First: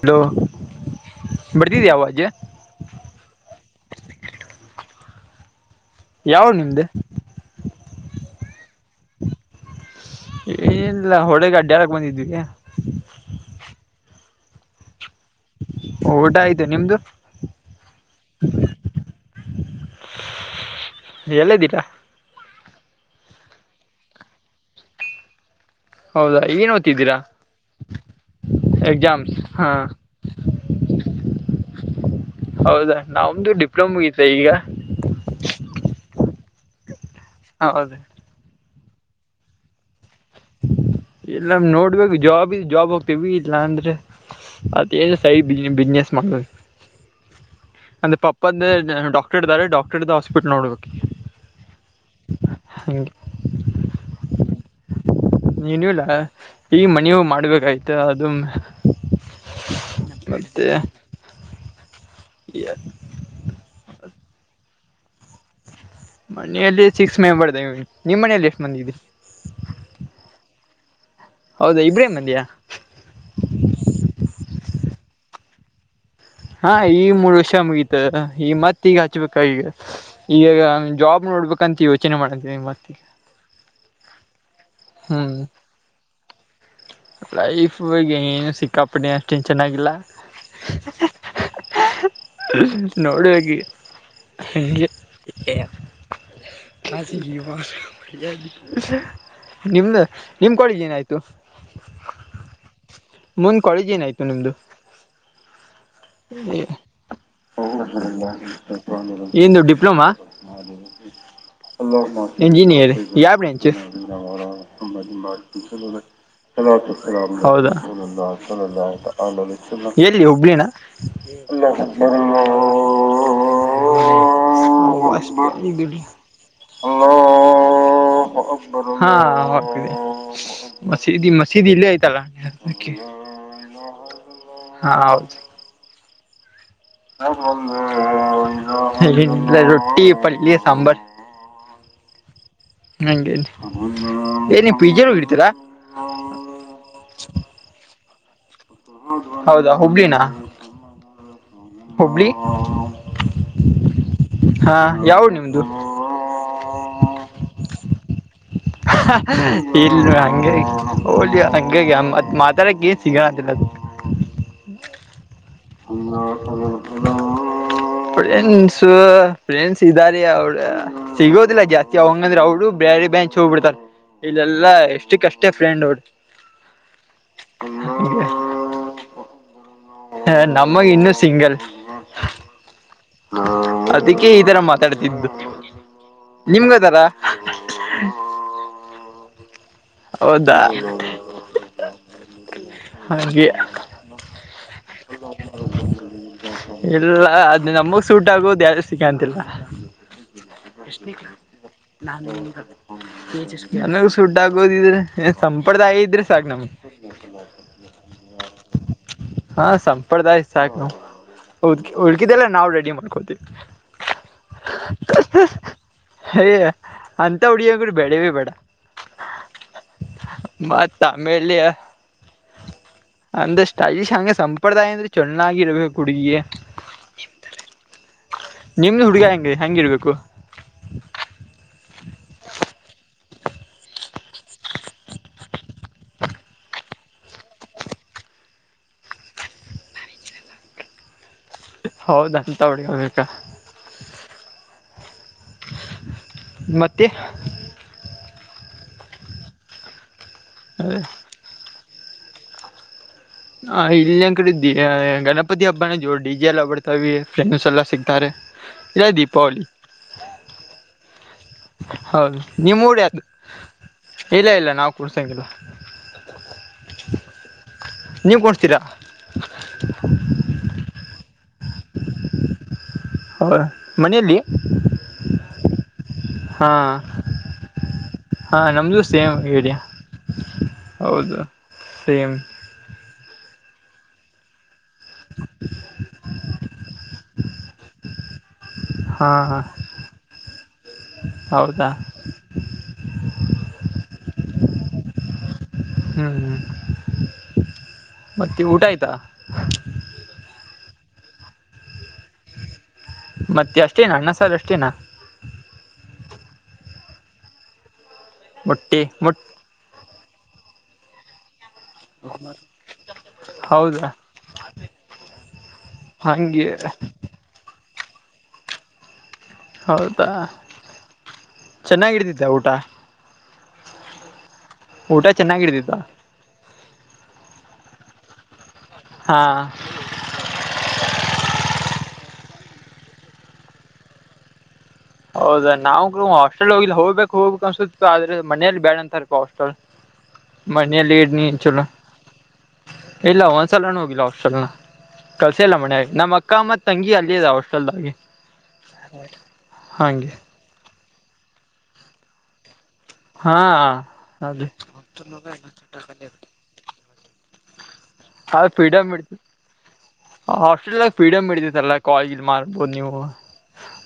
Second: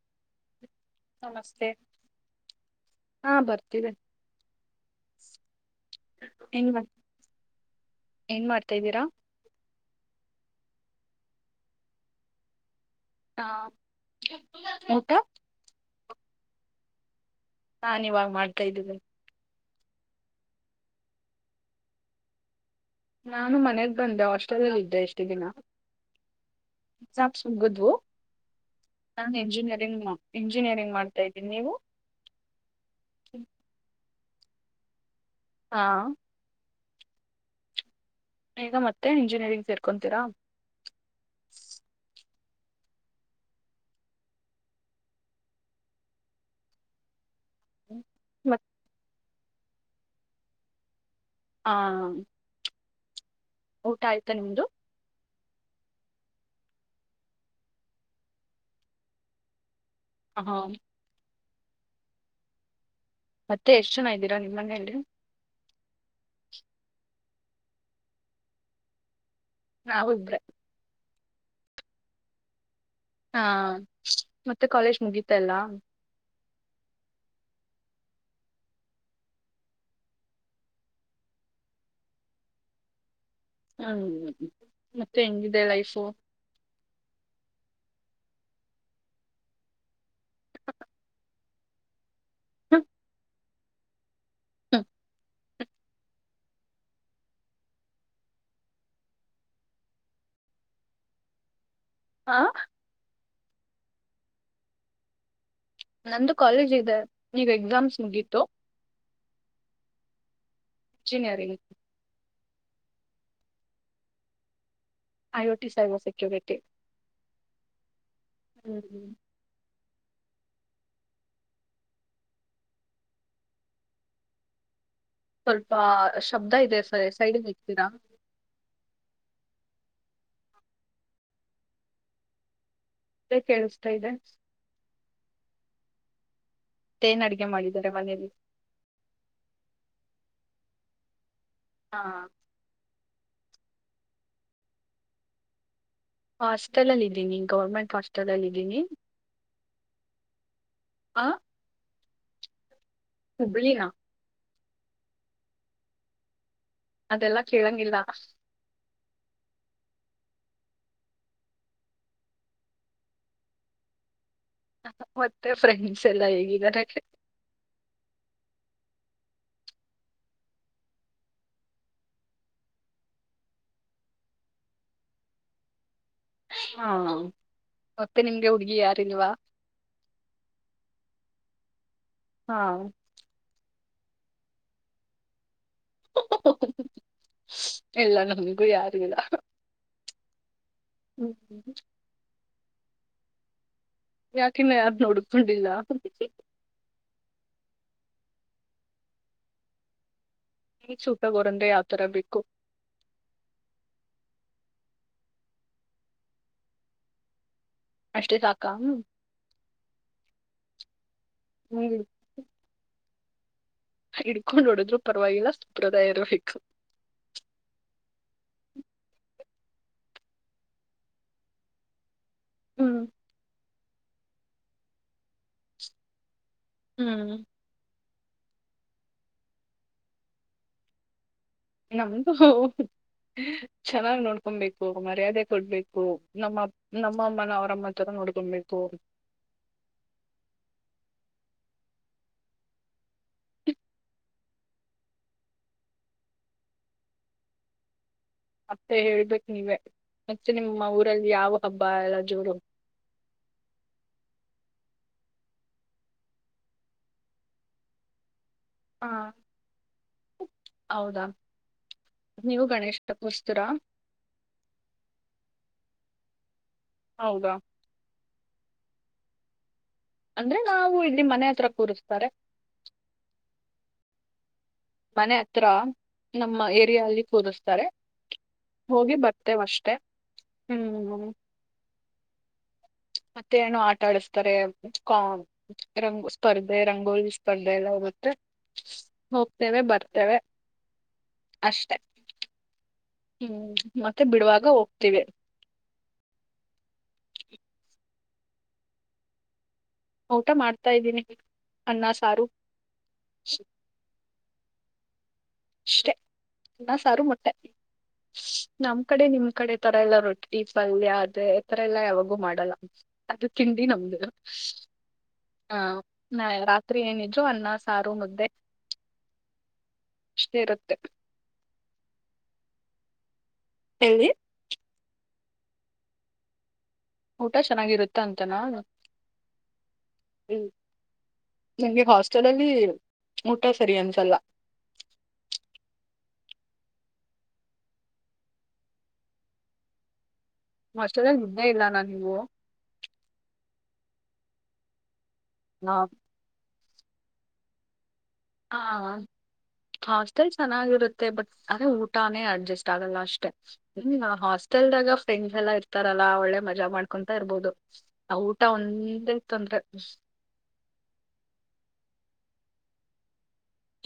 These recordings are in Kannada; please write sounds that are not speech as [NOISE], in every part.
ಹಲೋ ನಮಸ್ತೆ ಬರ್ತಿದಿಯಾ ಆವಾಜ ಹಾ ಬರ್ತೀದೆ ಯಾವೂರ್ ನಿಮ್ದ್ ಏನ್ ಮಾಡ್ತಾ ಇದೀರಾ ಏನಿಲ್ಲ ಹೊಳೆಗ ಅಡ್ಡ್ಡ್ಯಾಕ್ ಬಂದಿದಿವಿ ಹಾ ಊಟ ಊಟ ಆಯ್ತು ನಿಮ್ದು ನಾನೀವಾಗ ಮಾಡ್ತಾ ಇದ್ದೀವಿ ಎಲ್ಲಿದೀಗ ನಾನು ಮನೆಗ್ ಬಂದೆ ಹಾಸ್ಟೆಲಲ್ಲಿದ್ದೆ ಇಷ್ಟು ದಿನ ಹೌದಾ ಏನ್ ಓದ್ತಿದ್ದೀರಾ ಎಕ್ಸಾಮ್ಸ್ ನಾನ್ ಹಾ ಇಂಜಿನಿಯರಿಂಗ್ ಇಂಜಿನಿಯರಿಂಗ್ ಮಾಡ್ತಾ ಇದ್ದೀನಿ ನೀವು ಹೌದಾ ನಮ್ದು ಡಿಪ್ಲೊಮ್ ಮುಗಿತೇ ಈಗ ಹಾ ಹೌದು ಈಗ ಮತ್ತೆ ಇಂಜಿನಿಯರಿಂಗ್ ಸೇರ್ಕೊಂತೀರಾ ಇಲ್ಲ ನೋಡ್ಬೇಕು ಜಾಬ್ ಇದೆ ಜಾಬ್ ಹೋಗ್ತೇವಿ ಇಲ್ಲಾ ಅಂದ್ರೆ [UNINTELLIGIBLE] ಬಿಜನೆಸ್ ಮಾಡ್ಬೇಕ್ ನಂದ್ ಪಪ್ಪಂದ ಮತ್ ಡಾಕ್ಟರ್ ಇದ್ದಾರೆ ಡಾಕ್ಟರ್ದ್ ಹಾಸ್ಪಿಟ್ಲ್ ನೋಡ್ಬೇಕು ಈಗ ಹಾ ಊಟ ಆಯ್ತಾ ನಿಮ್ದು ಇನ್ನು ಇಲ್ಲ ಈಗ ಮನಿಗ್ ಮಾಡ್ಬೇಕಾಯ್ತ ಅದು ಹ ಮತ್ತೆ [UNINTELLIGIBLE] ಮತ್ತೆ ಎಷ್ಟ್ ಜನ ಇದ್ದೀರಾ ನಿಮ್ ಮನೆಯಲ್ಲಿ ಮನೆಯಲ್ಲಿ ಸಿಕ್ಸ್ ಮೆಂಬರ್ ದೇವಿ ನಿಮ್ ಮನೇಲಿ ಎಷ್ಟ್ ಮಂದಿ ಇದಿರಿ ನಾವು ಇಬ್ರೆ ಹೌದಾ ಇಬ್ರೇ ಮಂದಿಯಾ ತ್ತೆಲ್ಲ ಹಾ ಈಗ ಮೂರ್ ವರ್ಷ ಮುಗಿತ ಈಗ್ ಮತ್ ಈಗ ಹಚ್ಬೇಕ ಈಗ ಈಗ ಜಾಬ್ ನೋಡ್ಬೇಕಂತ ಯೋಚನೆ ಮಾಡೀದಿನಿ ಮತ್ತಿಗೆ ಹ್ಮ್ ಮತ್ತೆ ಹೆಂಗಿದೆ ಲೈಫು ಲೈಫ್ ಏನು ಸಿಕ್ಕಾಪಟ್ಟೆ ಅಷ್ಟೇನ್ ಚೆನ್ನಾಗಿಲ್ಲ ನೋಡ್ಬೇಕ್ ಈಗ ಹಂಗೆ [UNINTELLIGIBLE] ನಿಮ್ದ ನಿಮ್ ಕೋಳಿಗೆ ಏನಾಯ್ತು ಹಾ ಮುಂದ್ ಕೋಳಿಗೆ ಏನಾಯ್ತು ನಿಮ್ದು ನಂದು [UNINTELLIGIBLE] ಕಾಲೇಜ್ ಇದೆ ಈಗ ಎಕ್ಸಾಮ್ಸ್ ಮುಗೀತು ಇಂದು ಡಿಪ್ಲೊಮಾ ಇಂಜಿನಿಯರಿಂಗ್ ಇಂಜಿನಿಯರ್ ಯ branch I O T cyber security ಹೌದಾ ಎಲ್ಲಿ ಹುಬ್ಳಿನ ಸ್ವಲ್ಪ ಶಬ್ದ ಇದೆ ಸ [UNINTELLIGIBLE] ಹಲೋ ಸೈಡ್ಗೆ ಇರ್ತೀರಾ [UNINTELLIGIBLE] ಮಸೀದಿ ಮಸೀದಿ ಇಲ್ಲೈತ್ತಲ ಅದೇ ಕೇಳಿಸ್ತಾ ಇದೆ ಹಾ ಹೌದು ಏನ್ ಅಡ್ಗೆ ಮಾಡಿದ್ದಾರೆ ಮನೇಲಿ ಇಲ್ಲಿ ರೊಟ್ಟಿ ಪಲ್ಯ ಸಾಂಬಾರ್ ಹಾ ನಂಗೆನ್ ಏನ ಪಿಜ್ಜ ಇಡ್ತೀರಾ ಹಾಸ್ಟೆಲ್ ಅ ಇದ್ದೀನೀ ಗೌರ್ಮೆಂಟ್ ಹಾಸ್ಟೆಲ್ ಅಲ್ಲ್ದನಿ ಹೌದಾ ಹುಬ್ಳಿನ ಹುಬ್ಳ್ಳಿ ಹುಬ್ಬಳ್ಳಿ ನ ಹಾ ಯಾವೂರು ನಿಮ್ದು ಅದೆಲ್ಲ ಕೇಳಂಗಿಲ್ಲ ಇಲ್ ಹಂಗೆ ಹ ಹಂಗೆತ್ ಮಾತಾಡಕ ಏನ್ ಸಿಗೋಣ ಅಂತಿಲ್ಲ [UNINTELLIGIBLE] ಓತ್ ಒಲೆನ್ ಸ ಫ್ರೆಂಡ್ಸ್ ಇದ್ದಾರಿ ಅವರು ಸಿಗೋದಿಲ್ಲ ಜಾಸ್ತಿ ಅವಂಗ ಅಂದ್ರ ಅವ್ರು ಬ್ಯಾ ರಿ ಬ್ಯಾಂಚ್ ಹೋಗ್ ಬಿಡ್ತಾರ ಇಲ್ಲೆಲ್ಲಾ ಎಷ್ಟಕ್ಕಷ್ಟೇ ಫ್ರೆಂಡ್ ಅವಡ್ ಹಾ ಮತ್ತೆ ನಿಮ್ಗೆ ಹುಡ್ಗಿ ಯಾರಿಲ್ವಾ ಹ ನಮ್ಮಗ್ ಇನ್ನುೂ ಸಿಂಗಲ್ ಹಾ ಅದಕ್ಕೆ ಈ ತರ ಮಾತಾಡ್ತಿದ್ದು ನಿಮ್ಗದಾರ ಎಲ್ಲ ನಮ್ಮ ಕೂಡ ಯಾರಗಲ್ಲಾ ಹೌದಾ ಹ್ಮ್ ಹ್ಮ್ ಹಂಗೆ ಯಾಕಿನ್ನ ಯಾರನು ಹುಡುಕೊಂಡಿಲ್ಲ ಹ ಅದು ನಮಗ್ ಸೂಟ್ ಆಗುವುದು ಯಾರು ಸಿಗತಿಲ್ಲ ಈ ಚೂಟಗೋರ್ ಅಂದ್ರೆ ಯಾವ್ ತರ ಬೇಕು ನಂಗು ಸೂಟ್ ಆಗೋದಿದ್ರೆ ಸಂಪ್ರದಾಯ ಇದ್ರೆ ಸಾಕ್ ನಮ್ ಅಷ್ಟೇ ಸಾಕ ಹಾ ಸಂಪ್ರದಾಯ ಸಾಕು ಹ್ಮ್ ಉಳ್ಕಿದೆಲ್ಲ ನಾವು ರೆಡಿ ಮಾಡ್ಕೋತಿವಿ ಹಿಡ್ಕೊಂಡ್ ಹೂಡಿದ್ರು ಪರವಾಗಿಲ್ಲ ಸುಪ್ರದಾಯ ಇರ್ಬೇಕು ಅಯ್ಯ ಅಂತ ಉಡಿಯಂಗರು ಬೇಡವೆ ಬೇಡ ಮತ್ತ್ ಆಮೇಲೆ ಹ್ಮ್ ಅಂದಷ್ಟ ಐಶ್ ಸಂಪ್ರದಾಯ ಅಂದ್ರೆ ಚೆನ್ನಾಗಿರ್ಬೇಕು ಹುಡುಗಿಯ ಹ್ಮ್ ನಿಮ್ದ ಹುಡುಗಿ ಹೆಂಗೆ ಹಂಗ ಇರ್ಬೇಕು ನಮ್ಮೂದು ಚೆನ್ನಾಗ್ ನೋಡ್ಕೊಬೇಕು ಮರ್ಯಾದೆ ಕೊಡ್ಬೇಕು ನಮ್ಮ ನಮ್ಮ ಅಮ್ಮನ ಅವರಮ್ಮತ್ರರ ನೋಡ್ಕೊಬೇಕು [UNINTELLIGIBLE] [INAUDIBLE] ದಾರ ಹೌದ ಅಂತ ಉಡ್ಕೊಬೇಕಾ. ಮತ್ತೆ. ಮತ್ತೆ ಹೇಳ್ಬೇಕ ನೀವೇ ಮತ್ತೆ ನಿಮ್ಮ ಊರಲ್ಲಿ ಯಾವ ಹಬ್ಬ ಎಲ್ಲ ಜೋರು. ಹ ಇಲ್ಲಂದ ಕಡೆ ದ ಗಣಪತಿ ಹಬ್ಬನ ಜೋ ಡಿ ಜೆ ಎಲ್ಲ ಬರ್ತವಿ ಫ್ರೆಂಡ್ಸ್ ಎಲ್ಲ ಸಿಗ್ತಾರೆ. ಇಲ್ಲ ಹಾ ದೀಪಾವಳಿ ಹೌದಾ. ಹೌದು ನೀವು ಗಣೇಶ ನೀವುಡಿದು ಕೂರ್ಸ್ತೀರಾ ಇಲ್ಲ ಇಲ್ಲ ನಾವವು ಕುಡ್ಸಂಗಿಲ್ಲ. ಹೌದಾ ನೀವ್ ಕೊಡ್ತೀರಾ. ಅಂದ್ರೆ ನಾವು ಇಲ್ಲಿ ಮನೆ ಹತ್ರ ಕೂರುತ್ತಾರೆ. ಹೌದ ಮನೆಯಲ್ಲಿ. ಮನೆ ಹತ್ರ ನಮ್ಮ ಹಾ ಏರಿಯಲ್ಲಿ ಕುರುಸ್ತಾರೆ. ಹಾ ನಮ್ದು ಸೇಮ್ ಏರಿಯಾ ಹ್ಮ್ ಹೌದು ಸೇಮ್. ಮತ್ತೆ ನು ಆಟ ಆಡಿಸತಾರೆ ರಂಗು ಸ್ಪರ್ಧಿ. ಅ ರಂಗೋಲಿ ಸ್ಪರ್ಧೆ ಎಲ್ಲ ಇರುತ್ತೆ. ಹಾ ಹಾ ಹೋಗ್ತೇವೆ ಬರ್ತೇವೆ ಹೌದಾ ಅಷ್ಟೆ. ಹ್ಮ್ ಮತ್ತೆ ಬಿಡುವಾಗ ಹೋಗ್ತಿವಿ. ಹ್ಮ್ ಹ್ಮ್ ಮತ್ತೆ ಊಟ ಆಯ್ತಾ. ಊಟ ಮಾಡ್ತಾ ಇದ್ದೀನಿ. ಅನ್ನ ಸಾರು ಮತ್ತೆ ಅಷ್ಟೇನಾ ಅನ್ನ ಸರ್ ಅಷ್ಟೇನಾ. ಅಷ್ಟೇ ನ ಸಾರು ಮೊಟ್ಟೆ ನಮ್ ಮೊಟ್ಟಿ ಕಡೆ ಮೊಟ್ ನಿಮ್ ಕಡೆ ತರ ಎಲ್ಲ ರೊಟ್ಟಿ ಟ್ಟಿ ಪಲ್ಯ ಅದ ಈಥರ ಎಲ್ಲಾ ಯಾವಾಗೂ ಮಾಡಲ್ಲ ಅದು ತಿಂಡಿ ಹೌದಾ ನಮ್ದು. ಹಾ ನಾ ಹಂಗೆ ರಾತ್ರಿ ಏನ ನಿಜು ಅನ್ನ ಸಾರು ಮುದ್ದೆ. ಹೌದಾ ಇಷ್ಟೇ ಇರುತ್ತೆ ಚೆನ್ನಾಗಿಡತಿದ್ದೆ ಊಟ. ಎಲ್ಲಿ. ಊಟ ಚೆನ್ನಾಗಿಡಿದಿದ್ದ. ಊಟ ಚೆನ್ನಾಗಿರುತ್ತ ಅಂತನಾ. ಹಾ ಹ್ಮ ನಿಗೆ ಹೊ. ಚಡಲ್ಲಿ ಊಟ ಸರಿ ಅನ್ಸಲ್ಲ. ಹೌದಾ ನಾ ಹಾಸ್ಟೆಲ್ ಹೋಗ ಹೋಗ್ಬೇಕು ಹೋಗ್ಬೇಕು ಅನ್ಸ ಆದ್ರೆ ಮನೇಲಿ ಬ್ಯಾಡ ಅಂತ ಇರ್ ಹಾಸ್ಟೆಲ್. ಮನೆಯಲ್ಲಿ ಹಾಸ್ಟೆಲ್ ಇಡ್ ಅಲ್ಲಿ ನೀ ಇದ್ದೇ ಇಲ್ಲ ಚಲೋ ನಾನು ನೀವು ಇಲ್ಲ ಒಂದ್ಸಲ. ಹಾಸ್ಟೆಲ್ ನ ಕಲ್ಸ ಇಲ್ಲ ಮನಾಗಿ ನಮ್ಮ ಅಕ್ಕ ಮತ್ ತಂಗಿ ಅಲ್ಲಿದ ಹಾಸ್ಟೆಲ್ದಾಗಿ. ಹಾ ಹಾಸ್ಟೆಲ್ ಚೆನ್ನಾಗಿರುತ್ತೆ ಬಟ್ ಅದೇ ಊಟಾನೇ ಅಡ್ಜಸ್ಟ್. ಷ್ಟ ಆಗಲ್ಲ ಅಷ್ಟೇ ಹಾ ಹ್ಮ್ ಅದೇ ಹಾಸ್ಟೆಲ್ದಾಗ ಫ್ರೆಂಡ್ಸ್ ಎಲ್ಲಾ ಇರ್ತಾರಲ್ಲಾ ಒಳ್ಳೆ ಮಜಾ ಮಾಡ್ಕೊಂತಾ ಇರ್ಬೋದು. ಊಟ ಒಂದೇ ತೊಂದ್ರೆ. ಹಾಸ್ಟೆಲ್ಗ ಫ್ರೀಡಂ ಇರ್ತಾಯಿತಲ್ಲ ಕಾಲಜ ಮಾರ್. ಆಗ್ಬೋದು ನೀವು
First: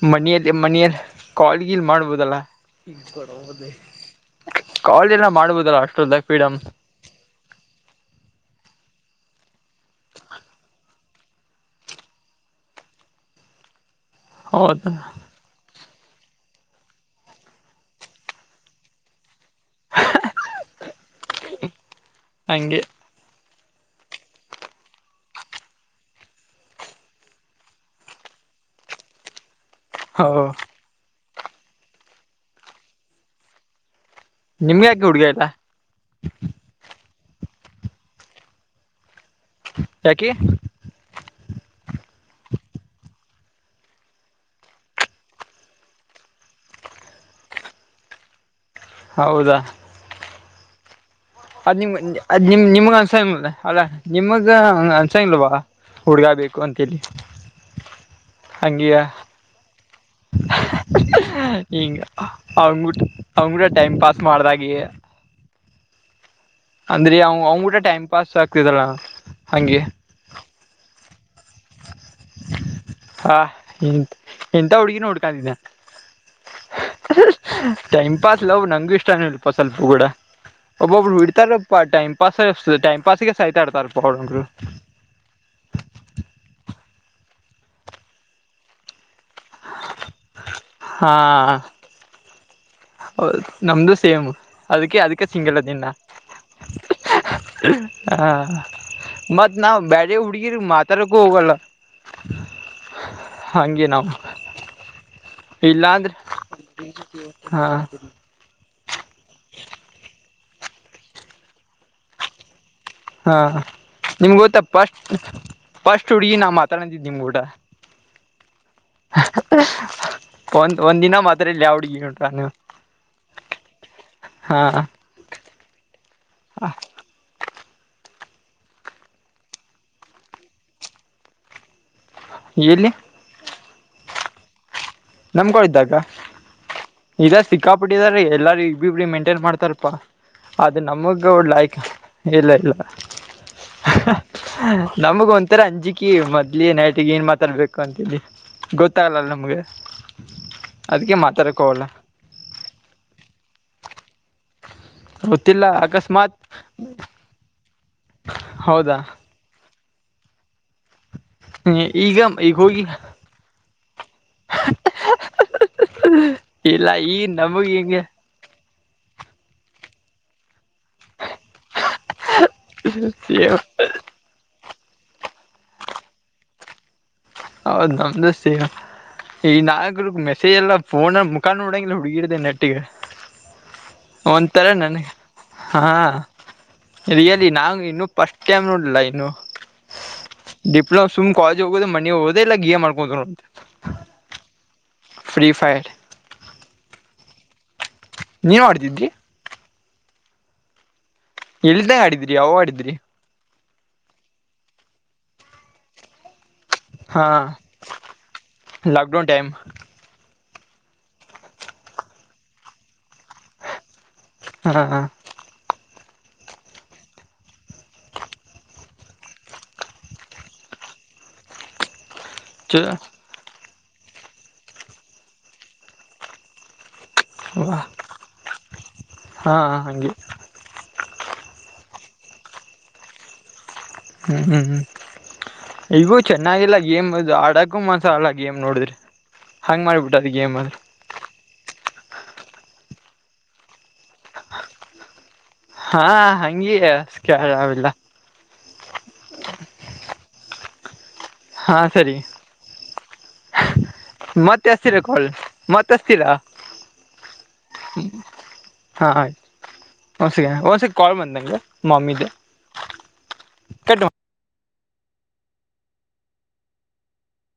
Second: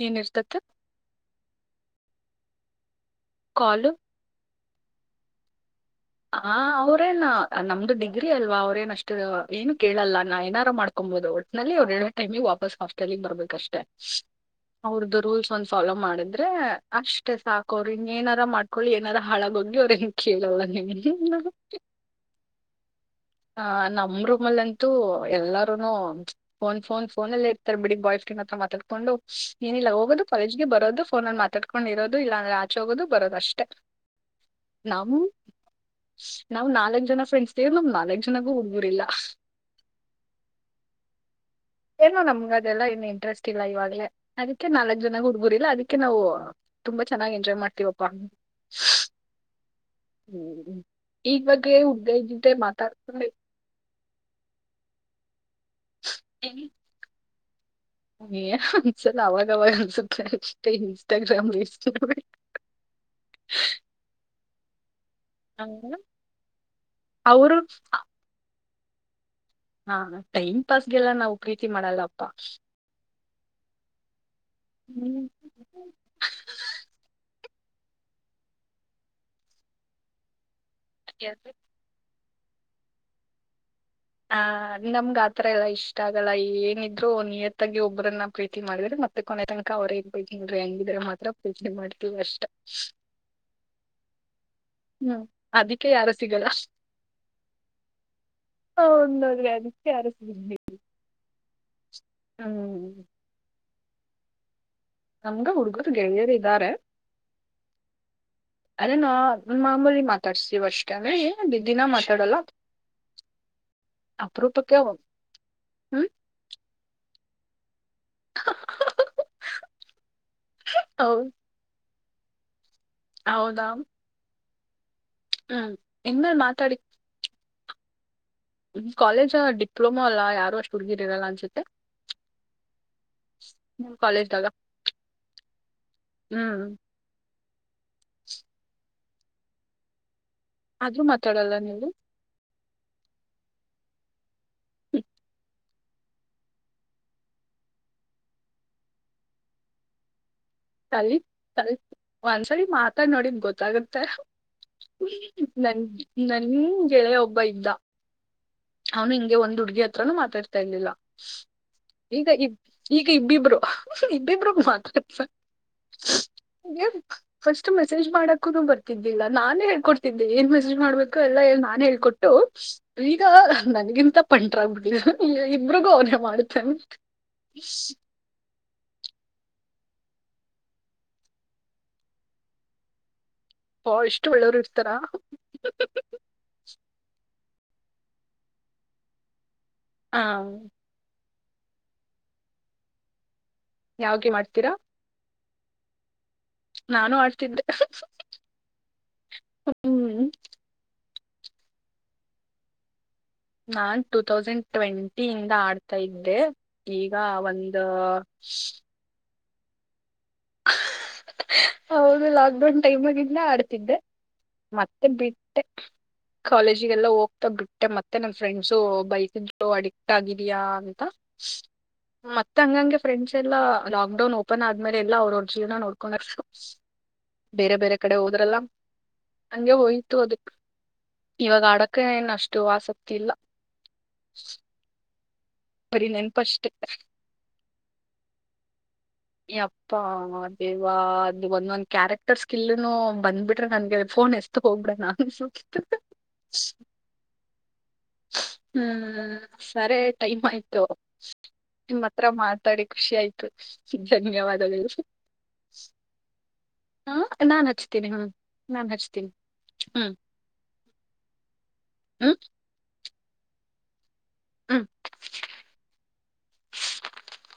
ಏನ್ ಮನೆಯಲ್ಲಿ ಇರ್ತತೆ ಮನೆಯಲ್ಲಿ ಕಾಾಲಗಲ್ ಮಾಡ್ಬೋದಲ್ಲ. ಇ ಕೊಡದ. ಕಾಲು ಕಾಲ್ ಎಲ್ಲ ಮಾಡ್ಬೋದಲ್ಲ. ಹಾಸ್ಟೆಲ್ದಾಗ ಹ ಫ್ರೀಡಮ್ ಅವ್ರೇನ್ ನಮ್ದು ಡಿಗ್ರಿ ಅಲ್ವಾ ಅವ್ರೇನ ಅಷ್ಟು ಏನು ಕೇಳಲ್ಲ ನಾ ಏನಾರು ಮಾಡ್ತ. ಮಾಡ್ಕೊಬೋದು ಒಟ್ಟಿನಲ್ಲಿ ಅವ ಎರ ಟೈಮ ವಾಪಸ್ ಹಾಸ್ಟೆಲ್ ಬರ್ಬೇಕ ಅಷ್ಟೆ ಹೌದ ಅವ್ರದ್ದ ರೂಲ್ಸ್. ಫಾಲೋ ಮಾಡಿದ್ರೆ ಅಷ್ಟೇ ಸಾಕ ಅವರುಿಂಗ ಏನಾರ ಮಾಡ್ಕೊಳ್ಳಿ ಏನಾರ ಹಾಳಾಗೋಗಿ ಅವ್ರು ಹೆಂಗ್ ಕೇಳಲ್ಲ.. ಹಂಗೆ ಹ ಹ ನಮ್ಮ್ ರೂಮ್ ಅಲ್ಲಂತೂ ಎಲ್ಲಾರೂನು ಫೋನ್ ಫೋನ್ ಫೋನಲ್ಲಿ ಇರ್ತಾರೆ ಬಿಡಿಗ್ ಬಾಯ್ ಫ್ರ.. ತ್ರ ಮಾತಾಡ್ಕೊಂಡು.. ಏನಿಲ್ಲ ಹ ಹೋಗೋದು ಕಾಲೇಜ್ಗೆ ಬರೋದು ಫೋನಲ್ಲಿ ಮಾತಾಡ್ಕೊಂಡು ಇರೋದು ಇಲ್ಲ ಅಂದ್ರೆ ಆಚೆ ಹೋಗೋದು ಬರೋದು ಅಷ್ಟೇ.. ನಿಮ್ಗೆ ಯಾಕೆ ನಾವು ಹುಡ್ಗ ಇಲ್ಲ ನಾವ್ ನಾಲ್ಕ ಜನ ಫ್ರೆಂಡ್ಸ್ೇವ ನಮ ನಾ.. [UNINTELLIGIBLE] ಹುಡಗುರಿಲ್ಲ.. ಯಾಕೆ. ಏನೋ ನಮ್ಗ ಅದೆಲ್ಲಾ ಇನ್ನು ಇಂಟ್ರೆಸ್ಟ್ ಇಲ್ಲ ಇವಾಗಲೇ ಅದಕ್ಕೆ ನಾಲಕ್ ಜನಾಗು ಹುಡ್ಗುರು ಇಲ್ಲ ಅದಕ್ಕೆ ನಾವು ತುಂಬಾ ಚೆನ್ನಾಗಿ್ ಎಂಜಾಯ್ ಮಾಡ್ತೀವಪ್ಪಾ ಹೌದಾ ಹ್ಞೂ ಅದ್ ನಿಮ್ ಅದ್ ನಿಮ್ ನಿಮ್ಗ ಮಾತಾಡ್ಕೊಂಡು ಅನ್ಸಾಯಲ್ಲ ಅಲ್ಲ ನಿಮಗ ಅನ್ಸಂಗಲ್ವಾ ಹುಡ್ಗ ಬೇಕು ಅಂತ ಹೇಳಿ ಏ ಆನಸಲ ಆವಾಗ ಆವಾಗ ಅನ್ಸುತ್ತೆ ಇನ್ಸ್ಟಾಗ್ರಾಮ ರಿಲೀಸ್ ನೋಡಿ ಅವರು ಟೈಮ್ ಪಾಸ್ ಮಾಡ್ದಾಗೇ ಹ ಅಂದ್ರೆ ಅವ್ ಊಟ ಟೈಮ್ ಪಾಸ್ ಆಗ್ತದಲ್ಲ.. ಹಾ ಟೈಮ್ ಪಾಸ್ಗೆಲ್ಲ ನಾವು ಪ್ರೀತಿ ಮಾಡಲ್ಲಪ್ಪಾ.. ಹಾ ಎ ಇ ಎಂತ ಹುಗಿನೇ ಹುಡುಕತಿದ್ದೆ ಟೈಮ್ ಪಾಸ್ ಲವ್ ನಂಗು ಇಷ್ಟನ ಇಲ್ಪ ಸ್ವಪ ಕೂಡ ಒಬ್ಬೊಬ್ರು ಇಡ್ತಾರಪ್ಪಾ ಟೈಮ್ ಪಸ್ತ್ ಟೈಮ ಪಾಸ್ಗೆ ಸಹತಾಡ್ತಾರೆ ಹ ನಮ್ಗ ಆತ್ರ ಎಲ್ಲಾ ಇಷ್ಟ ಆಗಲ್ಲ ಏ ಇಬ್ಬರು ನಿಯತ್ಗಿ ಒಬ್ಬರನ್ನ ಪ್ರೀತಿ ಮಾಡಿದ್ರಿ ಮತ್ತ ಮತ್ತ ಕೊನೆ ತನಕ ಅವ್ರೇನ್ ಬ ನೋಡ್ರಿ ಹಂಗಿದ್ರ ಹಾ ಮಾತ್ರ ಪೂಜೇ ಮಾಡ್ತೀವಿ ಅಷ್ಟ ನಮದುು ಸೇಮ್ ಅದಕ್ಕೆ ಹ್ಮ್ ಅದಕ್ಕೆ ಸಿಂಗಲ್ ಅದಿನ ಅದಿಕ್ಕೆ ನಾನು ಯಾರು ಸಿಗಲ್ಲ ಹ ಹೌದೌದ್ರಿ ಮತ್ತ್ ನಾವ್ ಅದಕ್ಕೆ ಯಾರು ಬೇರೆೆ ಸಿಗಲ್ಲ ಹುಡ್ಗಿರ್ ಮಾತಾಡಕು ಹೋಗಲ್ಲ ಹ್ಮ್ ಹಂಗೇ ನಾವು ನಮ್ಗ ಇಲ್ಲಾ ಹುಡ್ಗರು ಅಂದ್ರೆ ಗೆಳೆಯರ್ ಇದಾರೆ ಹಾ ಅದೇ ನಾ ಮಾಮೂಲಿ ಮಾತಾಡ್ಸೀವ ಅಷ್ಟೇ ದಿನ ಮಾತಾಡಲ್ಲ ಹಾ ನಿಮ್ ಗೊತ್ತ ಅಪರೂಪಕ್ಕೆ ಫಸ್ಟ್ ಹ್ಮ್ ಫಸ್ಟ್ ಹುಡುಗಿ ನಾವು ಮಾತಾಡದಿದ್ ನಿಮ್ ಗುಟೇ ಒಂದ ಒಂದ ದಿನ ಹೌದ್ ಮಾತ್ರ ಇಲ್ಲ ಹುಡ್ಗಿ ನೋಡ ವ ಹೌದಾ ಹಾ ಹ್ಮ್ ಇನ್ಮೇಲೆ ಮಾತಾಡಿ ್ ಕಾಲೇಜ್ ಡಿಪ್ಲೊಮಾ ಅಲ್ಲ ಯಾರು ಅಷ್ಟು ಹುಡುಗಿ ಇರಲ್ಲ ಅನ್ಸುತ್ತೆ ಎಲ್ಲಿ ಕಾಲೇಜ್್ದಾಗ ನಮ್ ಕಾಲೇಜ್ದಾಗ ಇದ ಸಿಕ್ಕಾ ಬಿಿಟ್ಟಿದಾರೀ ಎಲ್ಲಾರೂ ಇಬ್ಬಿಬ್ಬರನ ಮೆಂಟ್ ಏನ್ ಮಾಡ್ತಾರಪ್ಪಾ ಅದು ಆದ್ರೂ ನಮಗ್ ಒ ಮಾತಾಡಲ್ಲ ಲೈಕ್ ನೀವು ಇಲ್ಲ ಇಲ್ಲ ನಮಗ ಒಂಥರ ಅಂಜಿಕೆ ಅಾಕಿ ಮೊದ್ಲಿ ನೈಟಿಗೆ ಏನ್ ಮಾತಾಡ್ಬೇಕು ಅಂತಿ ಗೊತ್ತಾಗಲಲ್ಲ ನಮ್ಗೆ ಕಲ ಅದಕ್ಕೆ ಮಾತಾಡಕ್ ಕಲ ಹೋಗಲ್ಲ ಒಂದ್ಸರಿ ಮಾತಾಡ್ ನೋಡಿದ್ ಗೊತ್ತಾಗುತ್ತೆ ಗೊತ್ತಿಲ್ಲ ನನ್ ಅಕಸ್ಮಾತ್ ನನ್ ಗೆಳೆಯ ಒಬ್ಬ ಇದ್ದ ಹೌದಾ ಅವ್ನು ಹಿಂಗೆ ಒಂದು್ುಗಿ ಹತ್ರಾನು ಮಾತಾಡ್ತ ರಿಲಿಲ್ಲ ಈಗ ಈಗ ಇಬ್ಬಿಬ್ರು ಇಬ್ಬಿಬ್ರು ಮಾತಾಡ್ತ ಇಲ್ಲ ಈಗ ನಮಗ ಫಸ್ಟ್ ಹಿಂಗೆ ಮೆಸೇಜ್ ಮಾಡಕುನು ಬರ್ತಿದ್ದಿಲ್ಲ ನಾನೇ ಹೇಳಕೊಡ್ತಿದ್ದೆ ಏನ್ ಮೇಸ್ ಮಾಡ್ಬೇಕು ಎಲ್ಲ ನಾನ್ ಹೇಳ್ಕೊಟ್ಟು ಈಗ ಸೇವ್ ನನಗಿಂತ ಪಂಟ್ ಇಬ್ರಿಗೂ ಅವನೇ ಮಾಡತೇನೆ ಹೌದು ನಮ್ದ ಚೀ ಈ ನಾಕು ಮೆಸೇಜ್ ಎಲ್ಲ ಫೋನ ಮುಕ್ಕಾ ನೋಡುಗಲ್ಲ ಹುಡಗಿರದು ನೆಟ್ಗೆ ಅಪ್ಪಾ ಇಷ್ಟು ಒಳ್ಳೆವ್ರು ಒಂಥರ ಇರ್ತಾರ ನನಗೆ ಹಾ ರಿಯಲಿ ನಾ ಇನ್ನು ಫಸ್ಟ್ ಟೈಮ್ ನೋಡಿಲ್ಲ ಇನ್ನು ಹಾ ಡಿಪ್ಲೊಮ ಸುಮ್ ಕಾಲೇಜ ಹೋಗದು ಮನೆ ಹೋಗದು ಇಲ್ಲ ಗೇಮ್ ಆಡ್ಕೋತ್ ಅಂತೆ ಯಾವ ಗೆಮ್ ಆಡ್ತುತಿರಾ ಫ್ರೀಫಾಯರ್ ನಾನು ಆಡ್ತಿದ್ದೆ. ನೀವ್ ಆಡುತ್ತಿದ್ದಿ. ಹ್ಮ್ ಇಲ್ದೇ ಆಡಿದ್ರಿ ಯವಾಗ ಆಡಿದ್ರಿ - ನಾನ್ ಟೂ ತೌಸಂಡ್ ಟ್ವೆಂಟಿ ಇಂದ ಆಡ್ತಾ ಇದ್ದೆ. ಈಗ ಹಾ ಒಂದ ಲಾಕ್ಡೌನ್ ಟೈಮ್ ಹೌದು ಲಾಕ್ಡೌನ್ ಟೈಮ್ಗಿಂದ ಆಡ್ತಿದ್ದೆ. ಹಾ ಹಾ ಮತ್ತೆ ಬಿಟ್ಟೆ. ಕಾಲೇಜಿಗೆಲ್ಲ ಹೋಗ್ತಾ ಬಿಟ್ಟೆ ಮತ್ತೆ ನನ್ ಫ್ರೆಂಡ್ಸು ಬೈಕ್ ಅಡಿಕ್ಟ್ ಆಗಿದ್ಯಾಾ ಅಂತ ಹ ಮತ್ತ ಚ ಹಂಗಂಗೆ ಫ್ರೆಂಡ್ಸ್ ಎಲ್ಲಾ ಲಾಕ್ ಡೌನ್ ಓಪನ್ ಆದ್ಮೇಲೆ ಎಲ್ಲ ಅವ್ರ ಅವ್ರ ಜೀವನ ನೋಡ್ಕೊಂಡಾರ. ಬೇರೆ ಬೇರೆ ಕಡೆ ಹೋದ್ರಲ್ಲ ಹಂಗೆ ಹೋಯ್ತು ಅದಕ್ ಇವಾಗ ಆಡಕೆ ಅಷ್ಟು ಆಸಕ್ತಿ ಇಲ್ಲ. ಹ್ಮ್ ಹ್ಮ್ ಹ್ಮ್ ಬರೀ ಈಗೂ ನೆನಪಷ್ಟೇ ಚೆನ್ನಾಗಿಲ್ಲ ಗೇಮ್ ಆಡಕು ಮನಸಾಗಲ್ಲ ಗೇಮ್ ನೋಡಿದ್ರಿ. ಯಪ್ಪಾ ದೇವಾ [INAUDIBLE] ನನ್ ಕ್ಯಾರೆಕ್ಟರ್ ಸ್ಕಿಲ್ನು ಬಂದ್ಬಿಟ್ರೆ ನನ್ಗೆ ಫೋನ್ ಎಷ್ಟತ್ ಹೋಗ್ಬಿಡನ ಅನ್ಸು. ಹಾ ಹಂಗೆ ಸ್ಕೆಲಾವ್ ಯಾವಿಲ್ಲ. ಹ್ಮ್ ಸರಿ ಟೈಮ್ ಆಯ್ತು ಹಾ ನಿಮ್ಮ್ ಸರಿ ಹತ್ರ ಮಾತಾಡಿ. ಖುಷಿ ಆಯ್ತು. ಮತ್ತೆ ಹಚ್ಚಿತೀರಾ ಕಾಲ್ ಮತ್ತೆ ಹಚ್ಚತ್ತೀರ ಹಾ ನಾನ್ ಹಚ್ತೇನಿ ಹ್ಮ ನಾನ್ ಹಚ್ತೀನಿ. ಹ್ಮ್ ಒಂದ್ ಸೆಕೆಂಡ್ ಹೊಸ ಕಾಲ್ ಬಂದಂಗೆ ಮಮ್ಮಿದೇ ಹ್ಮ್ ಹ್ಮ್ [UNINTELLIGIBLE]